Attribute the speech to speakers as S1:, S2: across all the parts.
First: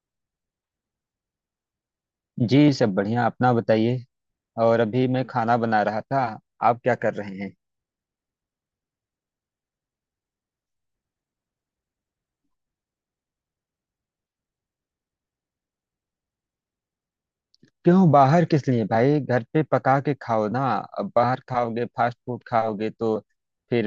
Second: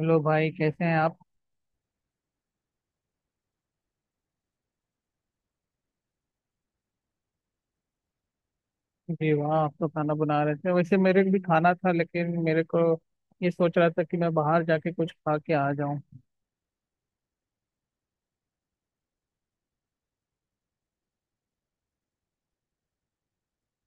S1: Hello भाई, कैसे हैं आप।
S2: जी सब बढ़िया। अपना बताइए। और अभी मैं खाना बना रहा था। आप क्या कर रहे हैं?
S1: जी, वहाँ आप तो खाना बना रहे थे। वैसे मेरे को भी खाना था, लेकिन मेरे को ये सोच रहा था कि मैं बाहर जाके कुछ खा के आ जाऊँ।
S2: क्यों बाहर, किस लिए भाई? घर पे पका के खाओ ना। अब बाहर खाओगे, फास्ट फूड खाओगे तो फिर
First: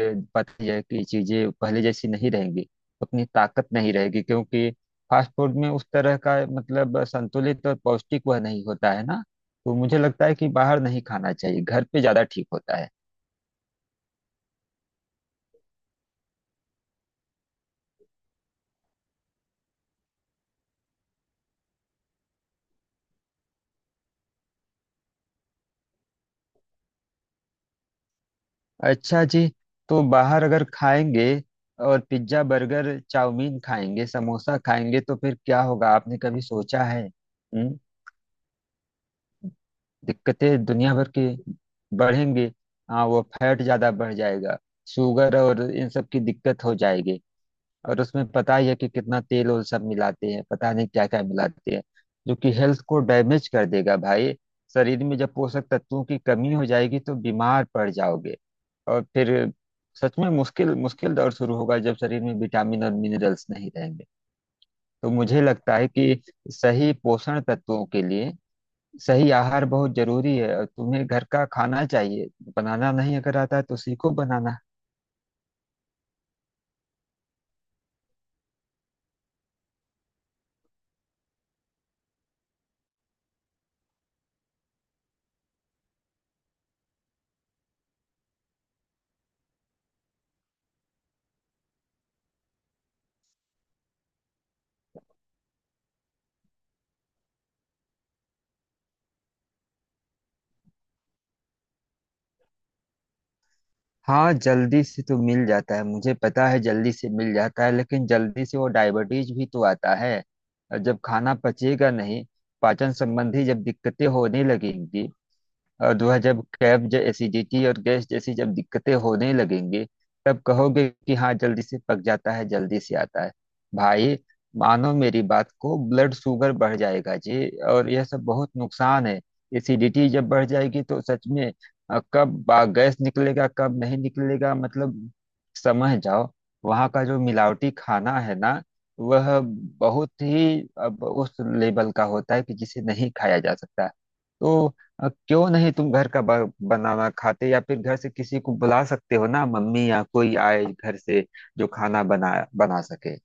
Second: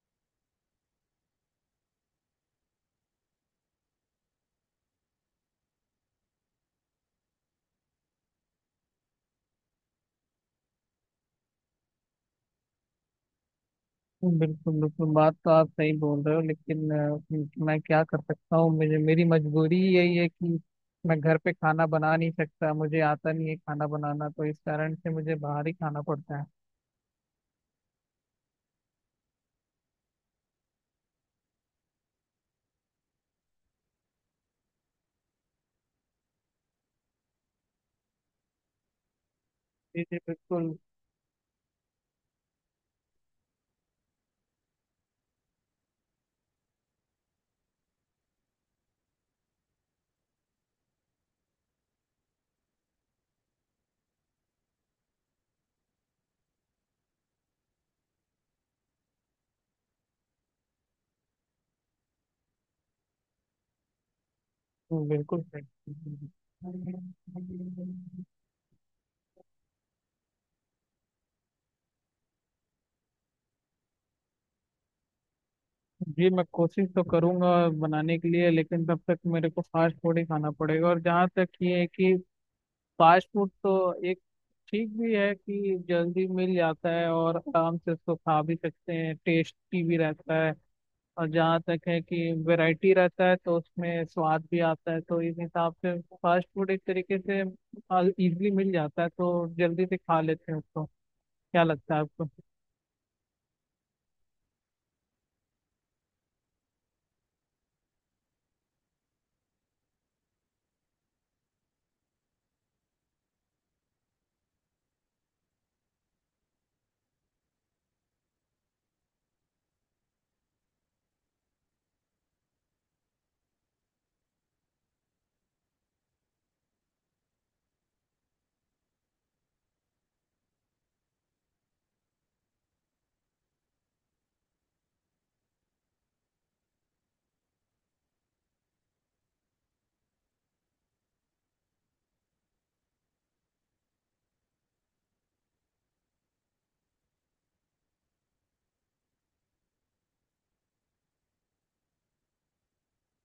S2: पता ही है कि चीजें पहले जैसी नहीं रहेंगी। उतनी ताकत नहीं रहेगी क्योंकि फास्ट फूड में उस तरह का मतलब संतुलित और पौष्टिक वह नहीं होता है ना। तो मुझे लगता है कि बाहर नहीं खाना चाहिए, घर पे ज्यादा ठीक होता है।
S1: बिल्कुल बिल्कुल, बात तो आप सही बोल रहे हो, लेकिन मैं क्या कर सकता हूँ, मुझे मेरी मजबूरी यही है कि मैं घर पे खाना बना नहीं सकता, मुझे आता नहीं है खाना बनाना, तो इस कारण से मुझे बाहर ही खाना पड़ता है।
S2: अच्छा जी। तो बाहर अगर खाएंगे और पिज्जा बर्गर चाउमीन खाएंगे, समोसा खाएंगे तो फिर क्या होगा? आपने कभी सोचा है? हम्म।
S1: जी जी
S2: दिक्कतें
S1: बिल्कुल।
S2: दुनिया भर की बढ़ेंगी। हाँ, वो फैट ज्यादा बढ़ जाएगा। शुगर और इन सब की दिक्कत हो जाएगी। और उसमें पता ही है कि कितना तेल और सब मिलाते हैं, पता नहीं क्या क्या मिलाते हैं जो कि हेल्थ को डैमेज कर देगा भाई। शरीर में जब पोषक तत्वों की कमी हो जाएगी तो बीमार पड़ जाओगे। और फिर सच में मुश्किल मुश्किल दौर शुरू होगा जब शरीर में विटामिन और मिनरल्स नहीं रहेंगे। तो मुझे
S1: बिल्कुल
S2: लगता है कि सही पोषण तत्वों के
S1: सही।
S2: लिए सही आहार बहुत जरूरी है और तुम्हें घर का खाना चाहिए। बनाना नहीं अगर आता है तो सीखो बनाना।
S1: जी मैं कोशिश तो करूंगा बनाने के लिए, लेकिन तब तक मेरे को फास्ट फूड ही खाना पड़ेगा। और जहाँ तक ये है कि फास्ट फूड तो एक ठीक भी है कि जल्दी मिल जाता है और आराम से उसको खा भी सकते हैं, टेस्टी भी रहता है। और जहाँ तक है कि वैरायटी रहता है तो उसमें स्वाद भी आता है, तो इस हिसाब से फास्ट फूड एक तरीके से इजीली मिल जाता है, तो जल्दी से खा लेते हैं उसको। क्या लगता है आपको।
S2: हाँ, जल्दी से तो मिल जाता है, मुझे पता है जल्दी से मिल जाता है लेकिन जल्दी से वो डायबिटीज भी तो आता है। और जब खाना पचेगा नहीं, पाचन संबंधी जब दिक्कतें होने लगेंगी और वह जब एसिडिटी और गैस जैसी जब दिक्कतें होने लगेंगी तब कहोगे कि हाँ जल्दी से पक जाता है, जल्दी से आता है भाई। मानो मेरी बात को, ब्लड शुगर बढ़ जाएगा जी और यह सब बहुत नुकसान है। एसिडिटी जब बढ़ जाएगी तो सच में गैस निकलेगा कब नहीं निकलेगा, मतलब समझ जाओ। वहाँ का जो मिलावटी खाना है ना वह बहुत ही अब उस लेवल का होता है कि जिसे नहीं खाया जा सकता। तो क्यों नहीं तुम घर का बनाना खाते या फिर घर से किसी को बुला सकते हो ना, मम्मी या कोई आए घर से जो खाना बना बना सके।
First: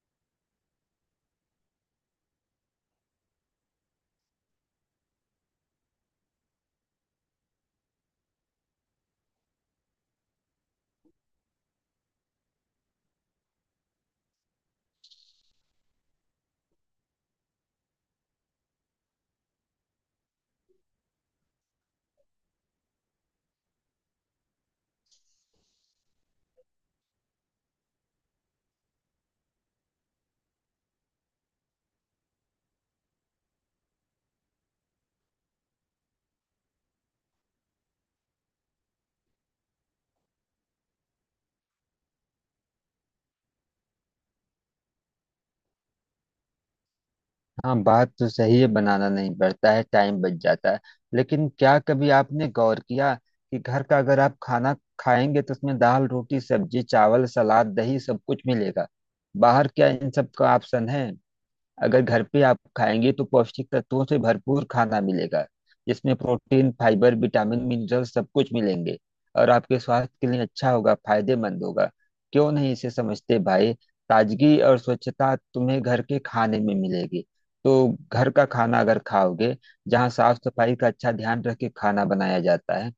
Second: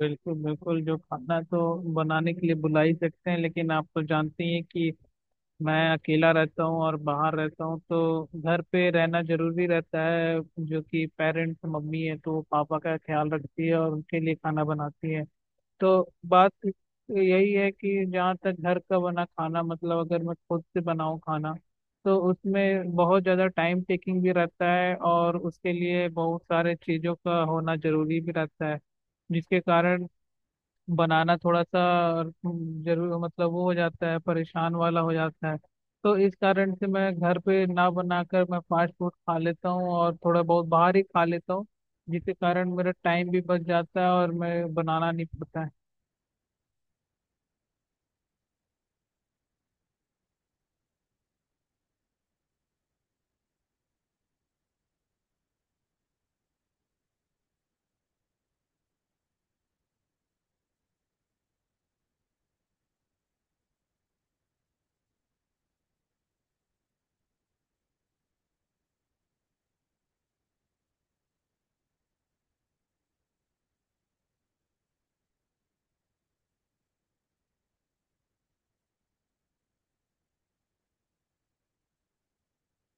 S1: बिल्कुल बिल्कुल, जो खाना तो बनाने के लिए बुला ही सकते हैं, लेकिन आप तो जानते ही हैं कि मैं अकेला रहता हूँ और बाहर रहता हूँ, तो घर पे रहना जरूरी रहता है। जो कि पेरेंट्स, मम्मी है तो वो पापा का ख्याल रखती है और उनके लिए खाना बनाती है। तो बात यही है कि जहाँ तक घर का बना खाना, मतलब अगर मैं खुद से बनाऊँ खाना तो उसमें बहुत ज़्यादा टाइम टेकिंग भी रहता है, और उसके लिए बहुत सारे चीज़ों का होना जरूरी भी रहता है, जिसके कारण बनाना थोड़ा सा जरूर मतलब वो हो जाता है, परेशान वाला हो जाता है। तो इस कारण से मैं घर पे ना बनाकर मैं फास्ट फूड खा लेता हूँ, और थोड़ा बहुत बाहर ही खा लेता हूँ, जिसके कारण मेरा टाइम भी बच जाता है और मैं बनाना नहीं पड़ता है।
S2: हाँ, बात तो सही है, बनाना नहीं पड़ता है, टाइम बच जाता है लेकिन क्या कभी आपने गौर किया कि घर का अगर आप खाना खाएंगे तो उसमें दाल रोटी सब्जी चावल सलाद दही सब कुछ मिलेगा। बाहर क्या इन सब का ऑप्शन है? अगर घर पे आप खाएंगे तो पौष्टिक तत्वों से भरपूर खाना मिलेगा जिसमें प्रोटीन फाइबर विटामिन मिनरल सब कुछ मिलेंगे और आपके स्वास्थ्य के लिए अच्छा होगा, फायदेमंद होगा। क्यों नहीं इसे समझते भाई? ताजगी और स्वच्छता तुम्हें घर के खाने में मिलेगी। तो घर का खाना अगर खाओगे जहाँ साफ सफाई का अच्छा ध्यान रख के खाना बनाया जाता है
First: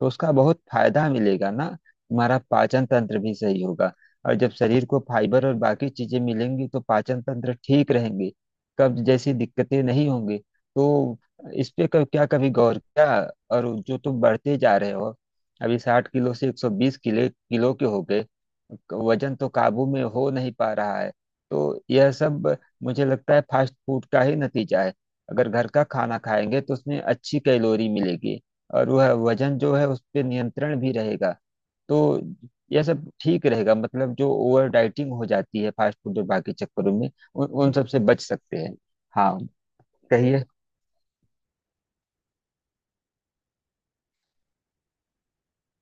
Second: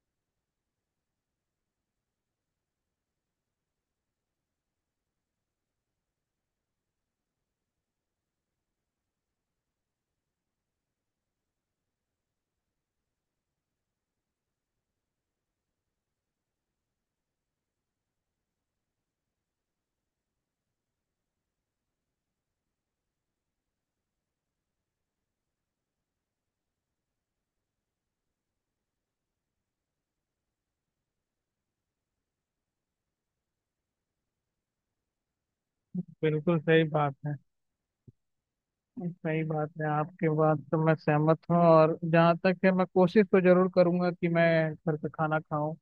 S2: तो उसका बहुत फायदा मिलेगा ना। हमारा पाचन तंत्र भी सही होगा और जब शरीर को फाइबर और बाकी चीजें मिलेंगी तो पाचन तंत्र ठीक रहेंगे, कब्ज जैसी दिक्कतें नहीं होंगी। तो इस पे कब क्या कभी गौर किया? और जो तुम बढ़ते जा रहे हो, अभी 60 किलो से 120 किलो किलो के हो गए। वजन तो काबू में हो नहीं पा रहा है। तो यह सब मुझे लगता है फास्ट फूड का ही नतीजा है। अगर घर का खाना खाएंगे तो उसमें अच्छी कैलोरी मिलेगी और वह वजन जो है उस पर नियंत्रण भी रहेगा। तो यह सब ठीक रहेगा, मतलब जो ओवर डाइटिंग हो जाती है फास्ट फूड और बाकी
S1: बिल्कुल सही
S2: चक्करों में,
S1: बात है।
S2: उन उन सब से बच सकते हैं। हाँ,
S1: सही बात है, आपके
S2: कहिए।
S1: बात तो मैं सहमत हूँ। और जहाँ तक है, मैं कोशिश तो जरूर करूंगा कि मैं घर का खाना खाऊं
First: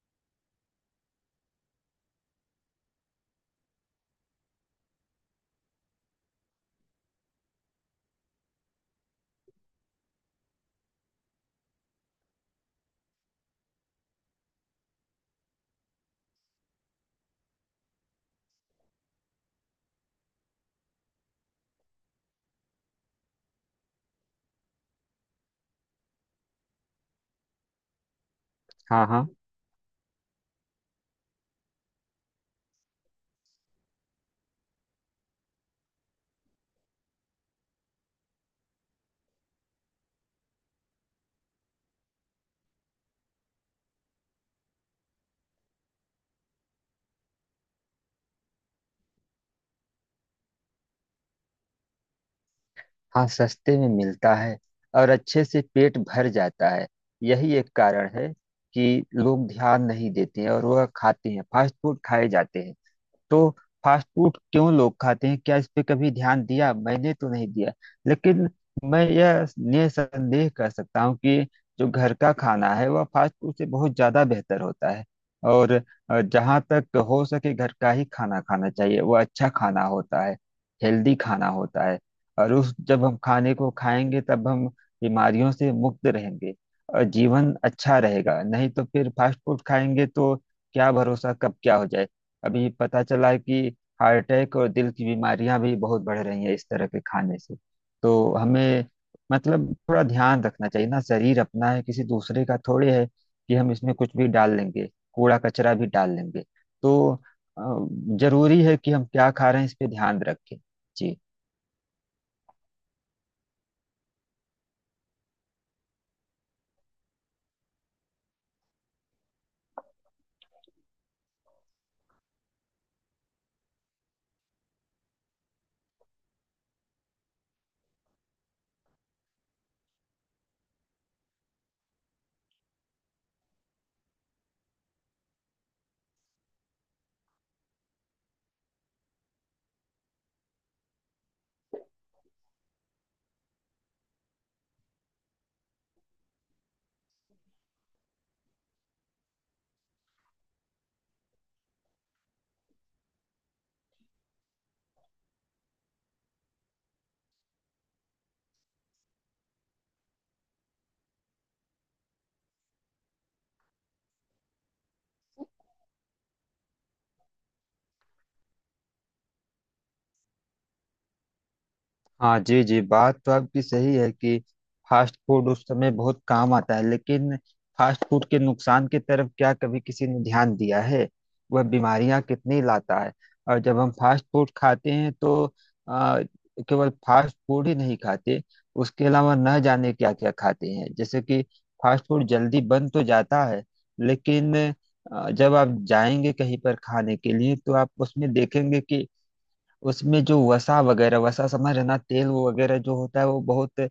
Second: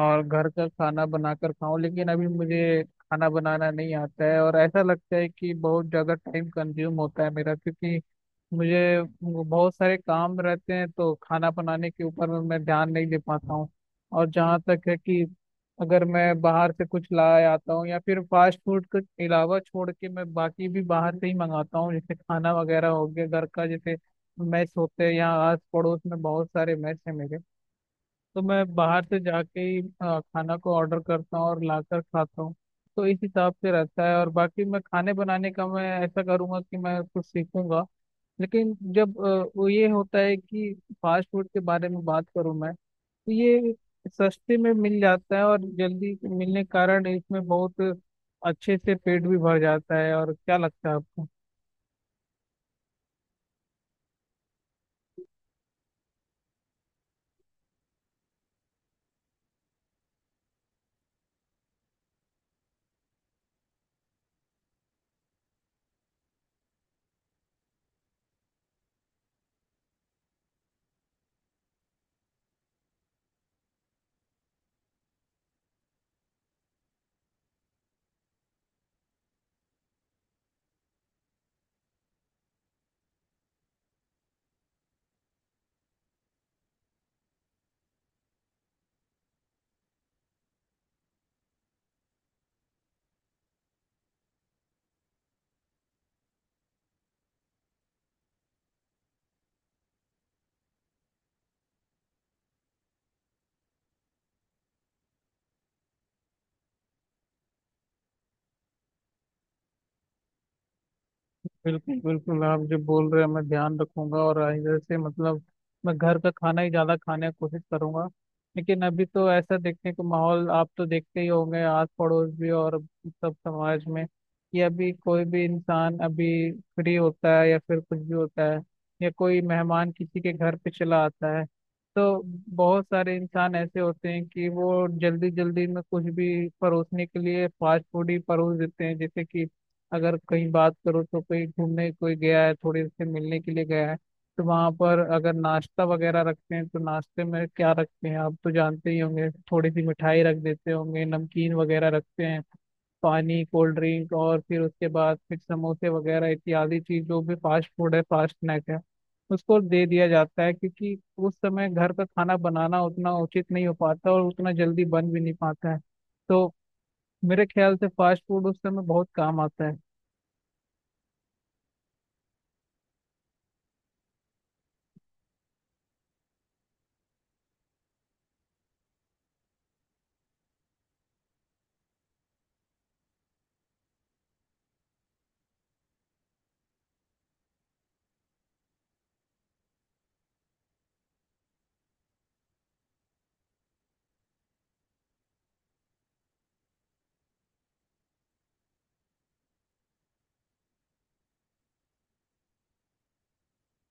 S1: और घर का खाना बनाकर खाऊं, लेकिन अभी मुझे खाना बनाना नहीं आता है और ऐसा लगता है कि बहुत ज़्यादा टाइम कंज्यूम होता है मेरा, क्योंकि मुझे वो बहुत सारे काम रहते हैं, तो खाना बनाने के ऊपर में मैं ध्यान नहीं दे पाता हूँ। और जहाँ तक है कि अगर मैं बाहर से कुछ लाए आता हूँ, या फिर फास्ट फूड के अलावा छोड़ के मैं बाकी भी बाहर से ही मंगाता हूँ, जैसे खाना वगैरह हो गया घर का, जैसे मेस होते हैं, यहाँ आस पड़ोस में बहुत सारे मेस हैं मेरे, तो मैं बाहर
S2: हाँ
S1: से
S2: हाँ
S1: जाके ही खाना को ऑर्डर करता हूँ और लाकर खाता हूँ। तो इस हिसाब से रहता है। और बाकी मैं खाने बनाने का मैं ऐसा करूँगा कि मैं कुछ सीखूंगा, लेकिन जब वो ये होता है कि फास्ट फूड के बारे में बात करूँ मैं, तो ये सस्ते में मिल जाता है, और जल्दी मिलने के कारण इसमें बहुत अच्छे से पेट भी भर जाता है। और क्या लगता है आपको।
S2: हाँ, सस्ते में मिलता है और अच्छे से पेट भर जाता है। यही एक कारण है कि लोग ध्यान नहीं देते हैं और वह खाते हैं, फास्ट फूड खाए जाते हैं। तो फास्ट फूड क्यों लोग खाते हैं, क्या इस पे कभी ध्यान दिया? मैंने तो नहीं दिया लेकिन मैं यह निसंदेह कर सकता हूँ कि जो घर का खाना है वह फास्ट फूड से बहुत ज्यादा बेहतर होता है। और जहाँ तक हो सके घर का ही खाना खाना चाहिए। वह अच्छा खाना होता है, हेल्दी खाना होता है। और उस जब हम खाने को खाएंगे तब हम बीमारियों से मुक्त रहेंगे और जीवन अच्छा रहेगा। नहीं तो फिर फास्ट फूड खाएंगे तो क्या भरोसा, कब क्या हो जाए। अभी पता चला है कि हार्ट अटैक और दिल की बीमारियां भी बहुत बढ़ रही हैं इस तरह के खाने से। तो हमें मतलब थोड़ा ध्यान रखना चाहिए ना, शरीर अपना है, किसी दूसरे का थोड़े है कि हम इसमें कुछ भी डाल लेंगे, कूड़ा कचरा भी डाल लेंगे। तो अ, जरूरी है कि हम क्या खा रहे हैं इस पे ध्यान रखें जी।
S1: बिल्कुल बिल्कुल, आप जो बोल रहे हैं मैं ध्यान रखूंगा, और इधर से मतलब मैं घर का खाना ही ज्यादा खाने की कोशिश करूंगा। लेकिन अभी तो ऐसा देखने को माहौल आप तो देखते ही होंगे, आस पड़ोस भी और सब समाज में कि अभी कोई भी इंसान अभी फ्री होता है या फिर कुछ भी होता है, या कोई मेहमान किसी के घर पे चला आता है, तो बहुत सारे इंसान ऐसे होते हैं कि वो जल्दी जल्दी में कुछ भी परोसने के लिए फास्ट फूड ही परोस देते हैं। जैसे कि अगर कहीं बात करो, तो कहीं घूमने कोई गया है, थोड़ी से मिलने के लिए गया है, तो वहां पर अगर नाश्ता वगैरह रखते हैं, तो नाश्ते में क्या रखते हैं आप तो जानते ही होंगे, थोड़ी सी मिठाई रख देते होंगे, नमकीन वगैरह रखते हैं, पानी, कोल्ड ड्रिंक, और फिर उसके बाद फिर समोसे वगैरह इत्यादि चीज, जो भी फास्ट फूड है, फास्ट स्नैक है, उसको दे दिया जाता है, क्योंकि उस समय घर का खाना बनाना उतना उचित नहीं हो पाता और उतना जल्दी बन भी नहीं पाता है। तो मेरे ख्याल से फास्ट फूड उस समय बहुत काम आता है।
S2: हाँ जी जी, बात तो आपकी सही है कि फास्ट फूड उस समय बहुत काम आता है लेकिन फास्ट फूड के नुकसान की तरफ क्या कभी किसी ने ध्यान दिया है? वह बीमारियां कितनी लाता है। और जब हम फास्ट फूड खाते हैं तो आ, केवल फास्ट फूड ही नहीं खाते, उसके अलावा न जाने क्या क्या खाते हैं। जैसे कि फास्ट फूड जल्दी बन तो जाता है लेकिन जब आप जाएंगे कहीं पर खाने के लिए तो आप उसमें देखेंगे कि उसमें जो वसा वगैरह, वसा समझ रहे ना, तेल वो वगैरह जो होता है वो बहुत,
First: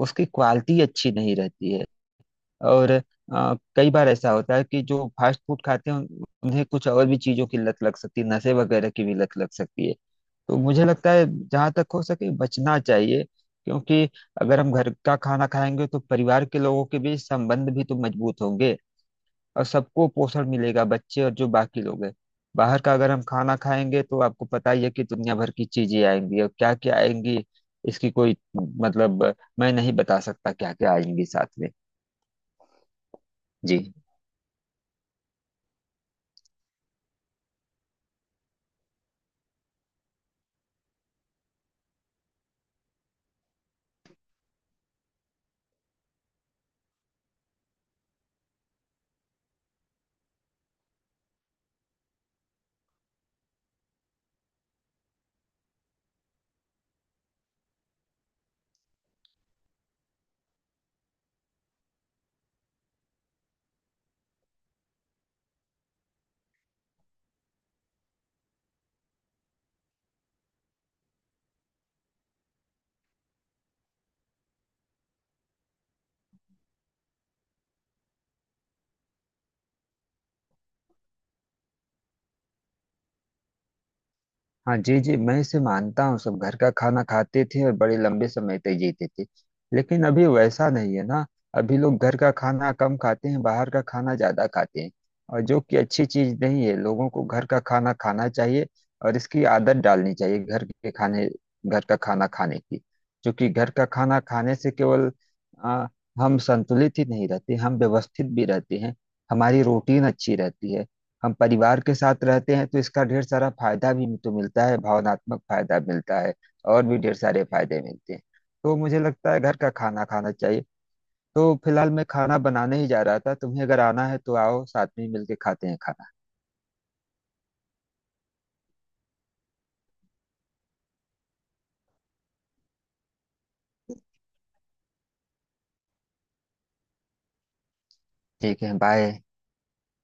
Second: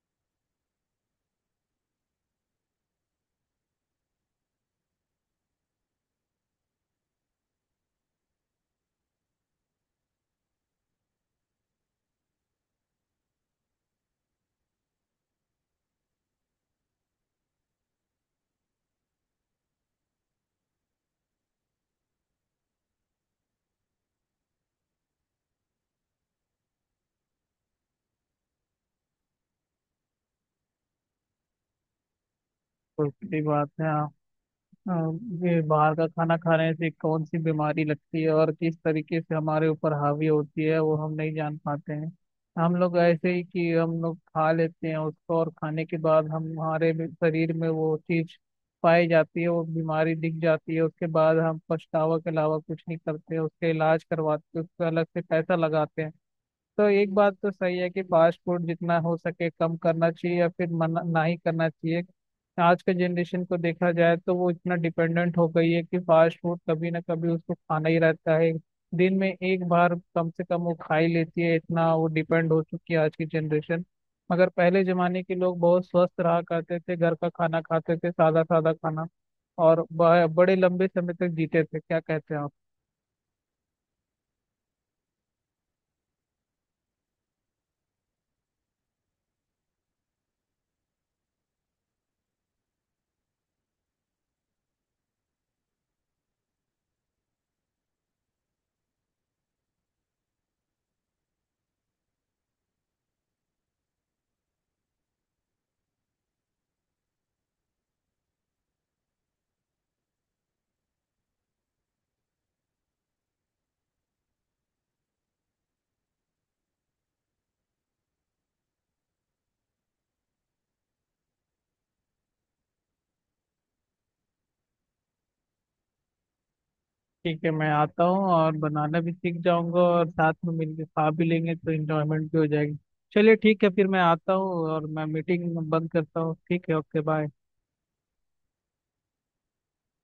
S2: उसकी क्वालिटी अच्छी नहीं रहती है। और कई बार ऐसा होता है कि जो फास्ट फूड खाते हैं उन्हें कुछ और भी चीजों की लत लग सकती है, नशे वगैरह की भी लत लग सकती है। तो मुझे लगता है जहाँ तक हो सके बचना चाहिए, क्योंकि अगर हम घर का खाना खाएंगे तो परिवार के लोगों के बीच संबंध भी तो मजबूत होंगे और सबको पोषण मिलेगा, बच्चे और जो बाकी लोग हैं। बाहर का अगर हम खाना खाएंगे तो आपको पता ही है कि दुनिया भर की चीजें आएंगी और क्या क्या आएंगी, इसकी कोई मतलब मैं नहीं बता सकता क्या क्या आएंगी साथ में।
S1: तो सही बात
S2: जी।
S1: है आप। अ, ये बाहर का खाना खाने से कौन सी बीमारी लगती है और किस तरीके से हमारे ऊपर हावी होती है वो हम नहीं जान पाते हैं। हम लोग ऐसे ही कि हम लोग खा लेते हैं उसको, और खाने के बाद हम हमारे भी शरीर में वो चीज पाई जाती है, वो बीमारी दिख जाती है। उसके बाद हम पछतावा के अलावा कुछ नहीं करते, उसके इलाज करवाते, उसका अलग से पैसा लगाते हैं। तो एक बात तो सही है कि फास्ट फूड जितना हो सके कम करना चाहिए, या फिर मना ना ही करना चाहिए। आज के जनरेशन को देखा जाए, तो वो इतना डिपेंडेंट हो गई है कि फास्ट फूड कभी ना कभी उसको खाना ही रहता है। दिन में एक बार कम से कम वो खा ही लेती है, इतना वो डिपेंड हो चुकी है आज की जनरेशन। मगर पहले जमाने के लोग बहुत स्वस्थ रहा करते थे, घर का खाना खाते थे, सादा सादा खाना, और बड़े लंबे समय तक जीते थे। क्या कहते हैं आप।
S2: हाँ जी जी, मैं इसे मानता हूँ, सब घर का खाना खाते थे और बड़े लंबे समय तक जीते थे लेकिन अभी वैसा नहीं है ना। अभी लोग घर का खाना कम खाते हैं, बाहर का खाना ज्यादा खाते हैं और जो कि अच्छी चीज नहीं है। लोगों को घर का खाना खाना चाहिए और इसकी आदत डालनी चाहिए, घर के खाने, घर का खाना खाने की, क्योंकि घर का खाना खाने से केवल आ, हम संतुलित ही नहीं रहते, हम व्यवस्थित भी रहते हैं। हमारी रूटीन अच्छी रहती है, हम परिवार के साथ रहते हैं तो इसका ढेर सारा फायदा भी तो मिलता है, भावनात्मक फायदा मिलता है, और भी ढेर सारे फायदे मिलते हैं। तो मुझे लगता है घर का खाना खाना चाहिए। तो फिलहाल मैं खाना बनाने ही जा रहा था, तुम्हें अगर आना है तो आओ, साथ में ही मिलके खाते हैं खाना।
S1: ठीक है, मैं आता हूँ, और बनाना भी सीख जाऊंगा और साथ में मिलके खा भी लेंगे, तो इंजॉयमेंट भी हो जाएगी। चलिए ठीक है, फिर मैं आता हूँ और मैं मीटिंग बंद करता हूँ। ठीक है, ओके, बाय।
S2: ठीक है, बाय।